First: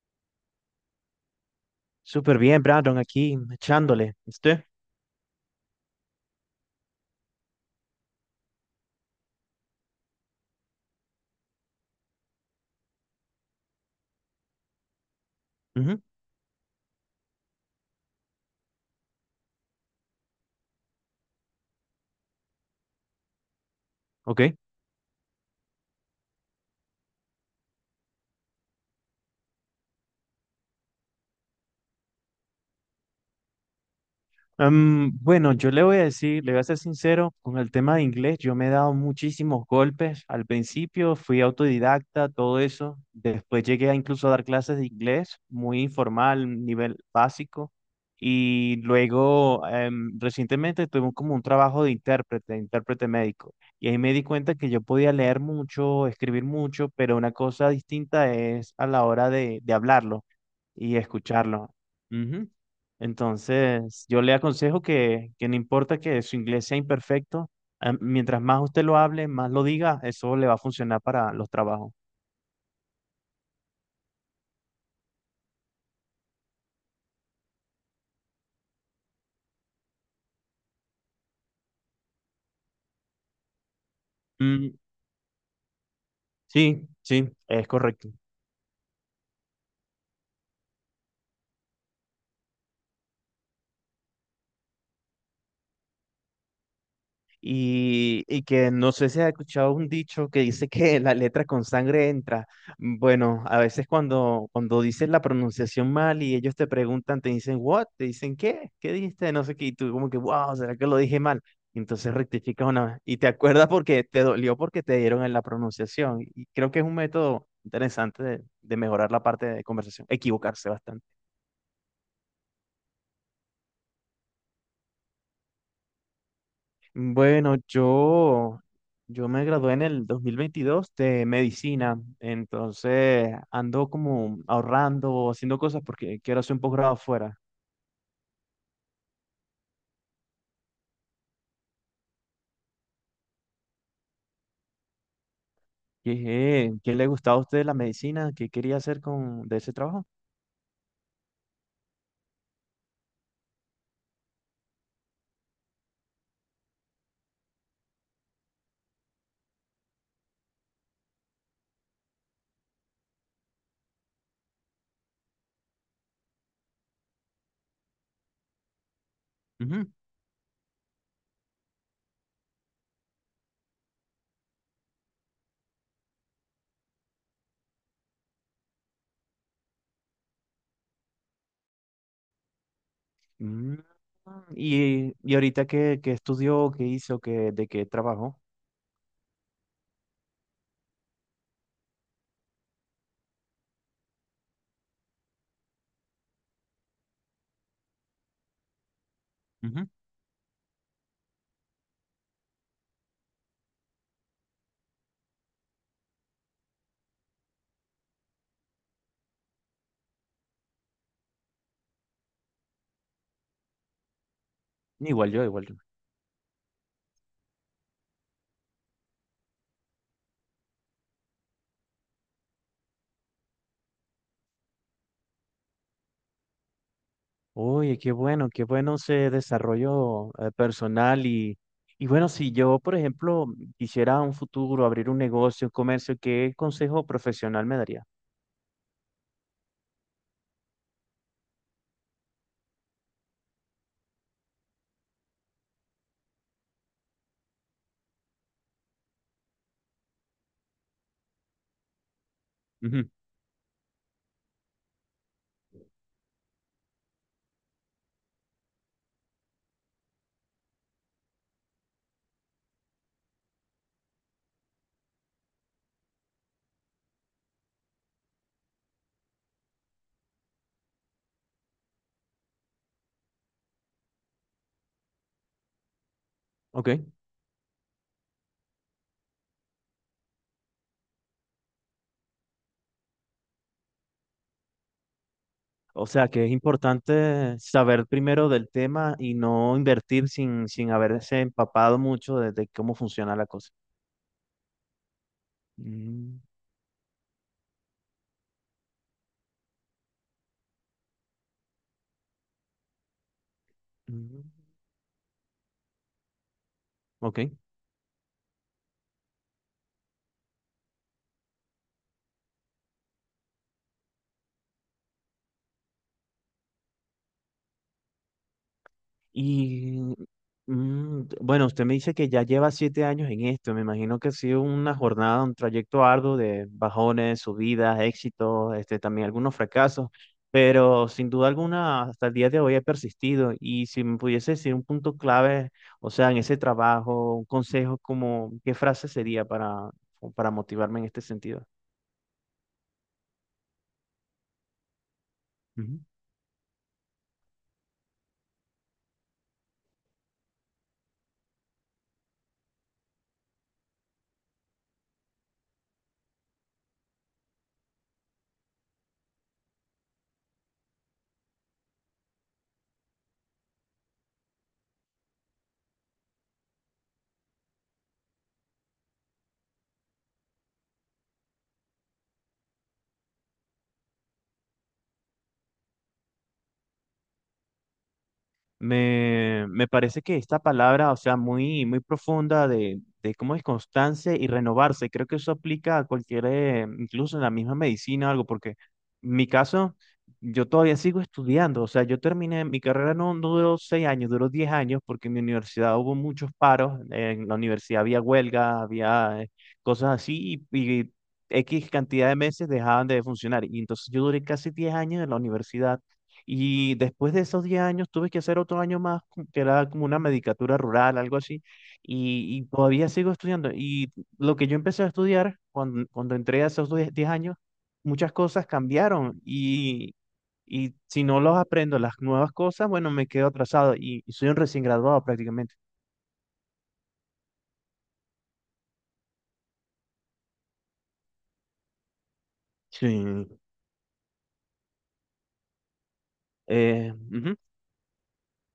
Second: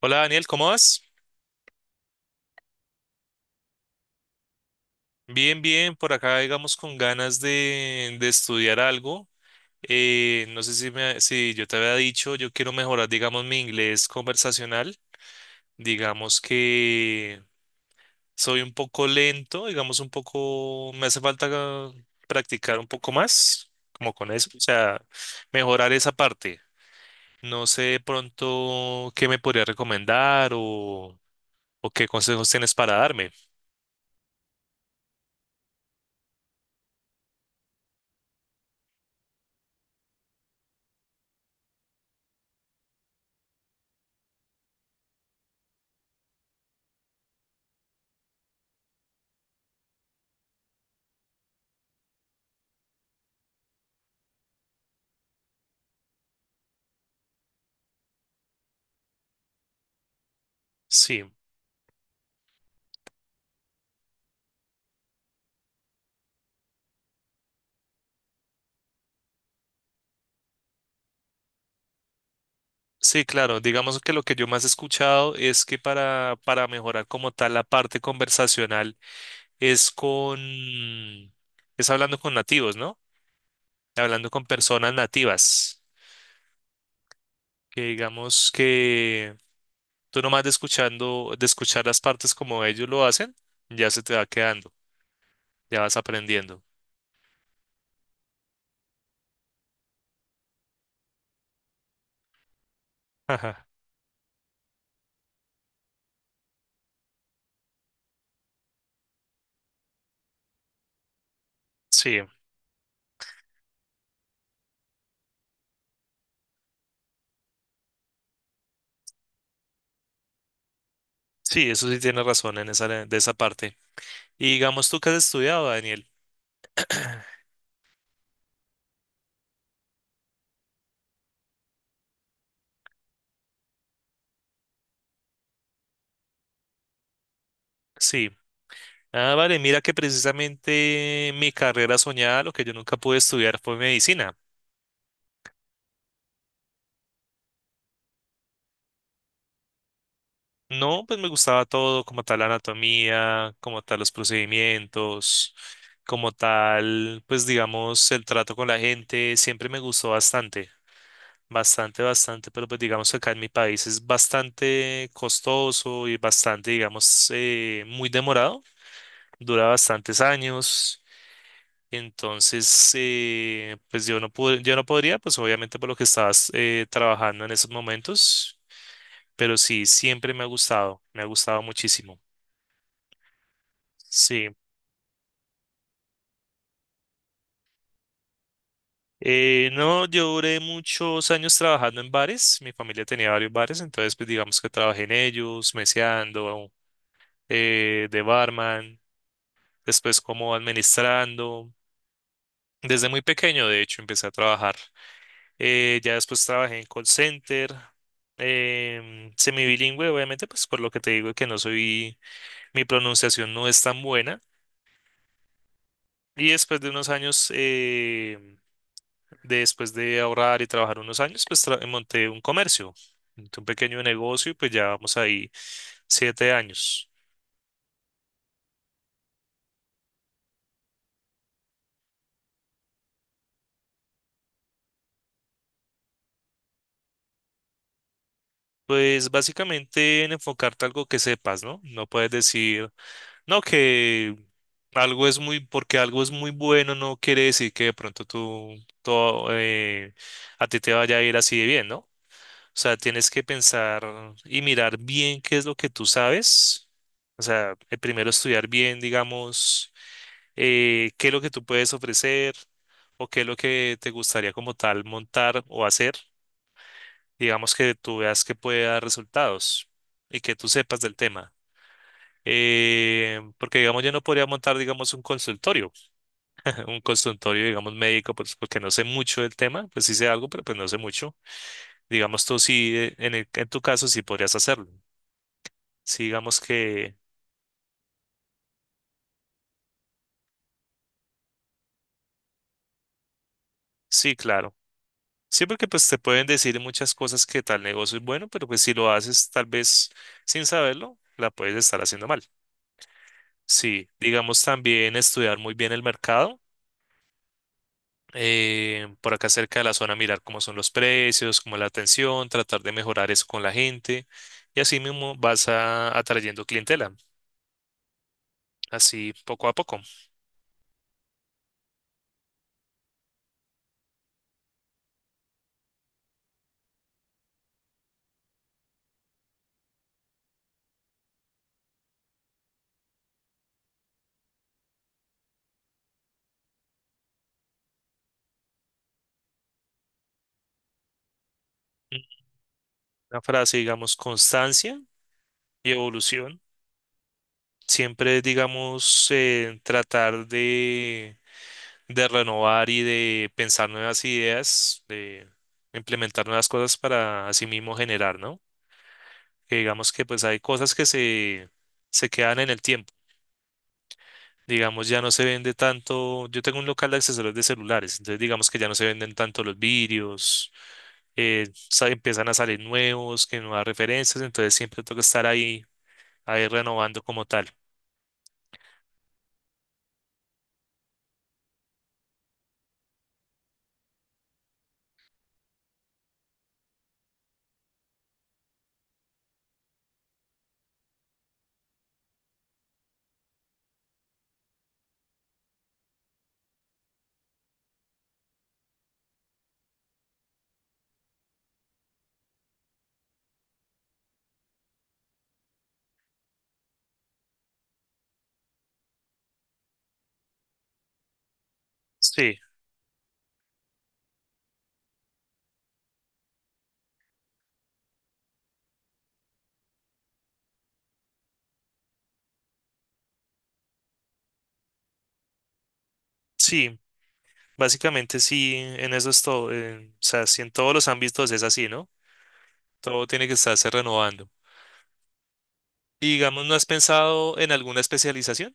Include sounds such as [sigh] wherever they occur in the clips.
Hola Daniel, ¿cómo vas? Súper bien, Brandon, aquí echándole. ¿Usted? Bien, bien, por acá digamos con ganas de estudiar algo. No sé si, si yo te había dicho, yo quiero mejorar digamos mi inglés conversacional. Ujú. Digamos que soy un poco lento, digamos un poco, me hace falta practicar un poco más, como con eso, Ok. o sea, mejorar esa parte. No sé de pronto qué me podría recomendar o qué consejos tienes para darme. Bueno, yo le voy a decir, le voy a ser sincero, con el tema de inglés, yo me he dado muchísimos golpes. Al principio fui autodidacta, todo eso. Después llegué a incluso a dar clases de inglés, muy informal, nivel básico. Y luego, recientemente tuve como un trabajo de intérprete, intérprete médico. Y ahí me di cuenta que yo podía leer mucho, escribir mucho, pero una cosa distinta es a la hora de hablarlo y Sí. escucharlo. Ujú. Entonces, yo le aconsejo que no importa que su inglés sea imperfecto, mientras más usted lo hable, más lo diga, eso le va a funcionar para los trabajos. Sí, claro. Digamos que lo que yo más he escuchado es que para mejorar como tal la parte conversacional es con, es hablando con nativos, ¿no? Hablando con Mm, personas nativas. sí, sí. Es Que correcto. digamos que tú nomás de escuchando, de escuchar las partes como ellos lo hacen, ya se te va quedando, ya vas aprendiendo. Y que no sé si has escuchado un dicho que dice que la letra con sangre entra. Bueno, a Ajá. veces cuando, cuando dices la pronunciación mal y ellos te preguntan, te dicen, ¿what? Te dicen, ¿qué? ¿Qué dijiste? No sé qué. Y tú como que, wow, ¿será que lo dije mal? Y entonces Sí, rectificas una vez. Y te acuerdas porque te dolió porque te dieron en la pronunciación. Y creo que es un método interesante de mejorar la parte de conversación, equivocarse bastante. sí, eso sí tienes razón en esa, de esa parte. Y digamos tú que has estudiado, Daniel. [clears throat] Bueno, yo me gradué en el 2022 de medicina, entonces ando como ahorrando, haciendo cosas porque quiero hacer un posgrado afuera. Sí. Ah, vale, mira que precisamente mi carrera soñada, lo que yo nunca pude estudiar fue medicina. ¿Qué le gustaba a usted la medicina? ¿Qué quería hacer con de ese trabajo? No, pues me gustaba todo, como tal la anatomía, como tal los procedimientos, como tal, pues digamos, el trato con la gente, siempre me gustó bastante, bastante, bastante, pero pues digamos que acá en mi país es bastante costoso y bastante, digamos, muy demorado, dura Ujú. bastantes años. Entonces, pues yo no pude, yo no podría, pues obviamente por lo que estabas trabajando en esos momentos, pero sí, siempre me ha gustado muchísimo. Mm. Sí. ¿Y ahorita qué estudió, qué hizo, qué, de qué trabajó? No, yo duré muchos años trabajando en bares, mi familia tenía varios bares, entonces pues digamos que trabajé en ellos, meseando, de barman, Ujú. después como administrando, desde muy pequeño de hecho empecé a trabajar. Ya después trabajé en call center, semibilingüe, obviamente, pues por lo que te digo que no soy, mi pronunciación no es tan buena. Igual yo, igual yo. Y después de unos años, después de ahorrar y trabajar unos años, pues monté un comercio, monté un pequeño negocio, y pues ya vamos ahí 7 años. Oye, qué bueno ese desarrollo personal y bueno, si yo, por ejemplo, quisiera un futuro abrir un negocio, un comercio, ¿qué consejo profesional me daría? Pues básicamente en enfocarte a algo que sepas, ¿no? No puedes decir... No, que algo es muy, porque algo es muy bueno, no quiere decir que de pronto tú, todo, a ti te vaya a ir así de bien, ¿no? O sea, Ujú. tienes que pensar y mirar bien qué es lo que tú sabes. O sea, primero estudiar bien, digamos, qué es lo que tú puedes ofrecer o qué es lo que te gustaría como tal montar o hacer. Digamos que tú veas que puede dar resultados y que tú sepas del tema. Porque, digamos, yo no podría montar, digamos, un consultorio, [laughs] Ok. un consultorio, digamos, médico, pues porque no sé mucho del tema, pues sí sé algo, pero pues no sé mucho. Digamos, tú sí, en tu caso, sí podrías hacerlo. O Sí, sea, que es digamos que, importante saber primero del tema y no invertir sin haberse empapado mucho de cómo funciona la cosa. sí, claro. Sí, porque pues te Mm. pueden decir muchas cosas que tal negocio es bueno, pero pues si lo haces tal vez sin saberlo, la puedes estar haciendo mal. Sí, Mm. digamos también estudiar muy bien el mercado Ok. Por acá cerca de la zona, mirar cómo son los precios, cómo es la atención, tratar de mejorar eso con la gente y así mismo atrayendo clientela, así poco a poco. Y bueno, usted me dice que ya lleva 7 años en esto. Me imagino que ha sido una jornada, un trayecto arduo de bajones, subidas, éxitos, este, también algunos fracasos. Pero sin duda alguna, hasta el día de hoy he persistido. Y si me pudiese decir un punto clave, o sea, en ese trabajo, un consejo, como, ¿qué frase sería para motivarme en este sentido? Mm. Una frase, digamos, constancia y evolución. Siempre, digamos, tratar de renovar y de pensar nuevas ideas, de implementar nuevas cosas para así mismo generar, ¿no? Que digamos que pues hay cosas que se quedan en el tiempo. Digamos, ya no se vende tanto. Yo tengo un local de accesorios de celulares, entonces digamos que ya no se venden tanto los vidrios, empiezan a salir nuevos, que nuevas referencias, entonces siempre toca estar ahí, ahí renovando como tal. Me parece que esta palabra, o sea, muy, muy profunda de cómo es constancia y renovarse, creo que eso aplica a cualquier, incluso en la misma medicina o algo, porque en mi caso, yo todavía sigo estudiando, o sea, yo terminé, mi carrera no, no duró 6 años, duró 10 años, porque en mi universidad hubo muchos paros, en la universidad había huelga, había cosas así, y X cantidad de meses dejaban de funcionar, y entonces yo duré casi 10 años en la universidad y después de esos 10 años tuve que hacer otro año más, como que era como una medicatura rural, algo así, Sí, y todavía sigo estudiando. Y lo que yo empecé a estudiar cuando, cuando entré a esos 10 10 años, muchas cosas cambiaron y si no los aprendo, las nuevas cosas, bueno, me quedo atrasado y soy un recién graduado prácticamente. sí, básicamente sí, en eso es todo. O sea, si en todos los ámbitos es así, ¿no? Todo tiene Sí. que estarse renovando. Y digamos, ¿no has Eh, pensado ujú. en alguna especialización?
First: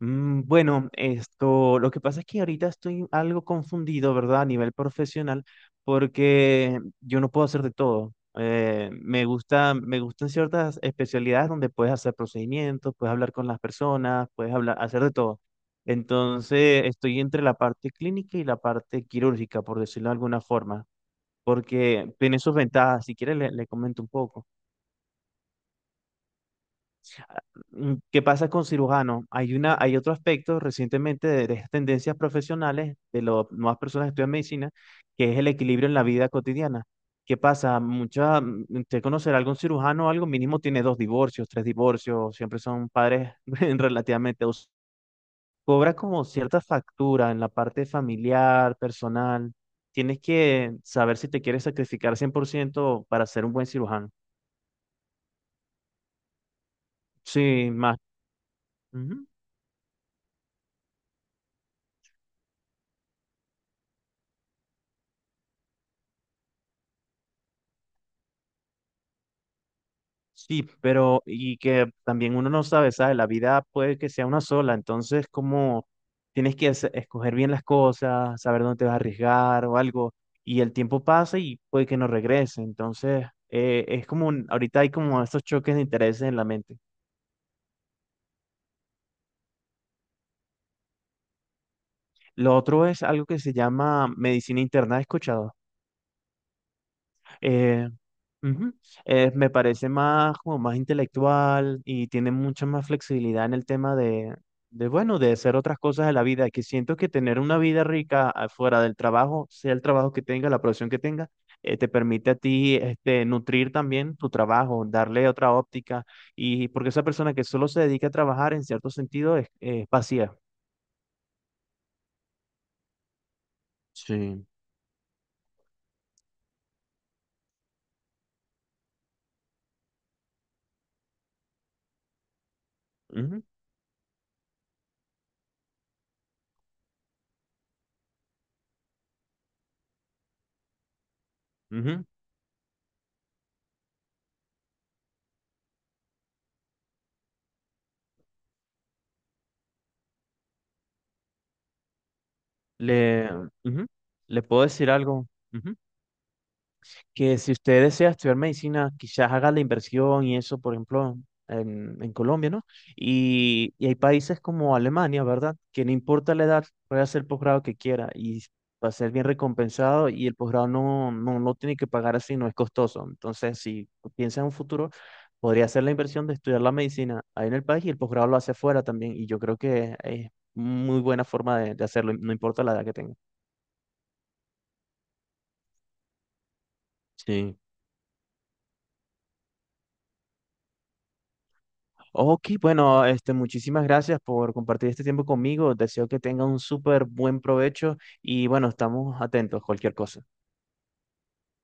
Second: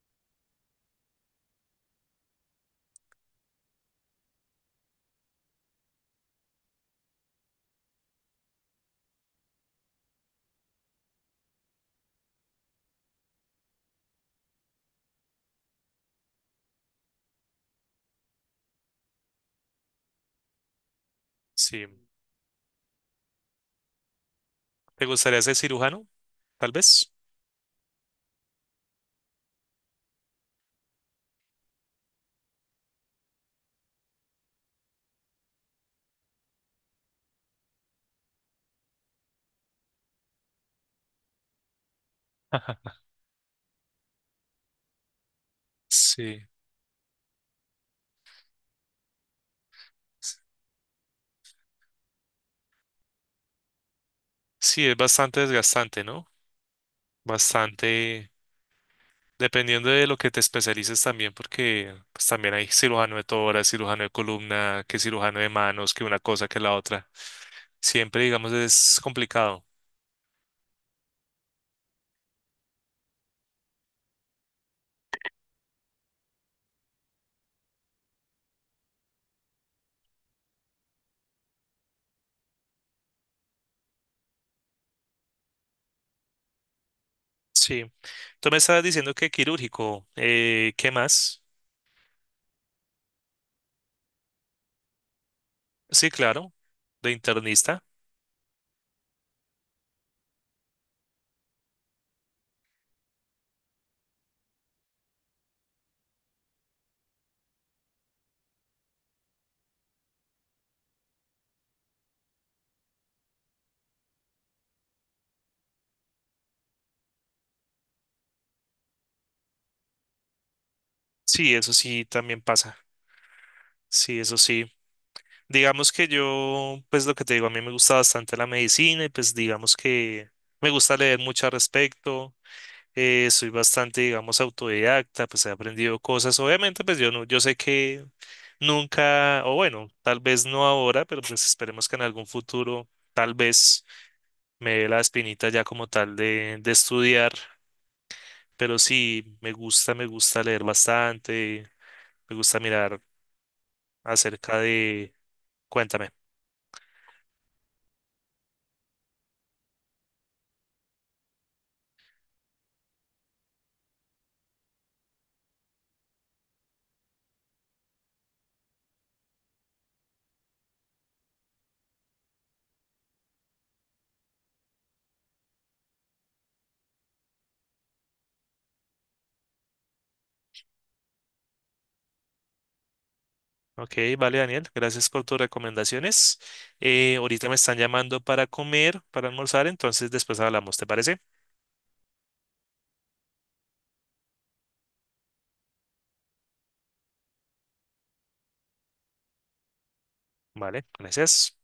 Bueno, esto, lo que pasa es que ahorita estoy algo confundido, ¿verdad? A nivel profesional, porque yo no puedo hacer de todo. Me gusta, me gustan ciertas especialidades donde puedes hacer procedimientos, puedes hablar con las personas, puedes hablar, hacer de todo. Entonces, estoy entre la parte clínica y la parte quirúrgica, por decirlo de alguna forma, Sí. porque tiene sus ventajas. Si quieres, le comento un poco. ¿Te gustaría ser cirujano? Tal vez. ¿Qué pasa con cirujanos? Hay una, hay otro aspecto recientemente de estas tendencias profesionales de las nuevas personas que estudian medicina, que es el equilibrio en la vida cotidiana. ¿Qué pasa? Mucha, usted conocerá algún cirujano o algo, mínimo tiene dos divorcios, tres divorcios, siempre son [laughs] padres [laughs] relativamente. Cobra como Sí. cierta factura en la parte familiar, personal. Tienes que saber si te quieres sacrificar 100% para ser un buen cirujano. Sí, es bastante desgastante, ¿no? Sí, más. Bastante, dependiendo de lo que te especialices también, porque pues, también hay cirujano de tórax, cirujano de columna, que cirujano de manos, que una cosa, que la otra. Siempre, digamos, es complicado. Sí, pero y que también uno no sabe, ¿sabes? La vida puede que sea una sola, entonces como tienes que escoger bien las cosas, saber dónde te vas a arriesgar o algo, y el tiempo pasa y puede que no regrese, entonces es como, ahorita hay como estos choques de intereses en la mente. Sí. Tú me estabas diciendo que quirúrgico. ¿Qué más? Lo otro es algo que se llama medicina interna, ¿has escuchado? Sí, claro. De internista. Eh, Ujú. Me parece más como más intelectual y tiene mucha más flexibilidad en el tema bueno, de hacer otras cosas de la vida, que siento que tener una vida rica fuera del trabajo, sea el trabajo que tenga, la profesión que tenga, te permite a ti este, nutrir también tu trabajo, darle otra óptica, y porque esa persona que solo se dedica a trabajar en cierto sentido es vacía. Sí, eso sí también pasa. Sí, eso Sí. sí. Digamos que yo, pues lo que te digo, a mí me gusta bastante la medicina y pues digamos que me gusta leer mucho al respecto. Ujú, Soy bastante, digamos, autodidacta, pues he aprendido cosas. Obviamente, pues yo no, yo sé que nunca, o bueno, tal vez no ahora, pero pues esperemos que en ujú. algún futuro, tal vez me dé la espinita ya como tal de estudiar. Pero sí, me gusta leer bastante, me gusta mirar Le, ujú. Le acerca puedo decir de, algo. Ujú. cuéntame. Que si usted desea estudiar medicina, quizás haga la inversión y eso, por ejemplo, en Colombia, ¿no? Y hay países como Alemania, ¿verdad? Que no importa la edad, puede hacer el posgrado que quiera y va a ser bien recompensado y el posgrado no, no, no tiene que pagar así, no es costoso. Entonces, si piensa en un futuro, podría hacer la inversión de estudiar la medicina ahí en el país y el posgrado lo hace afuera también. Y yo creo que es muy buena forma de hacerlo, no importa la edad que tenga. Ok, vale, Daniel, gracias por tus recomendaciones. Ahorita me Sí. están llamando para comer, para almorzar, entonces después hablamos, ¿te parece? Ok, bueno, este, muchísimas gracias por compartir este tiempo conmigo. Deseo que tenga un súper buen provecho y bueno, estamos atentos, a cualquier cosa. Vale, gracias.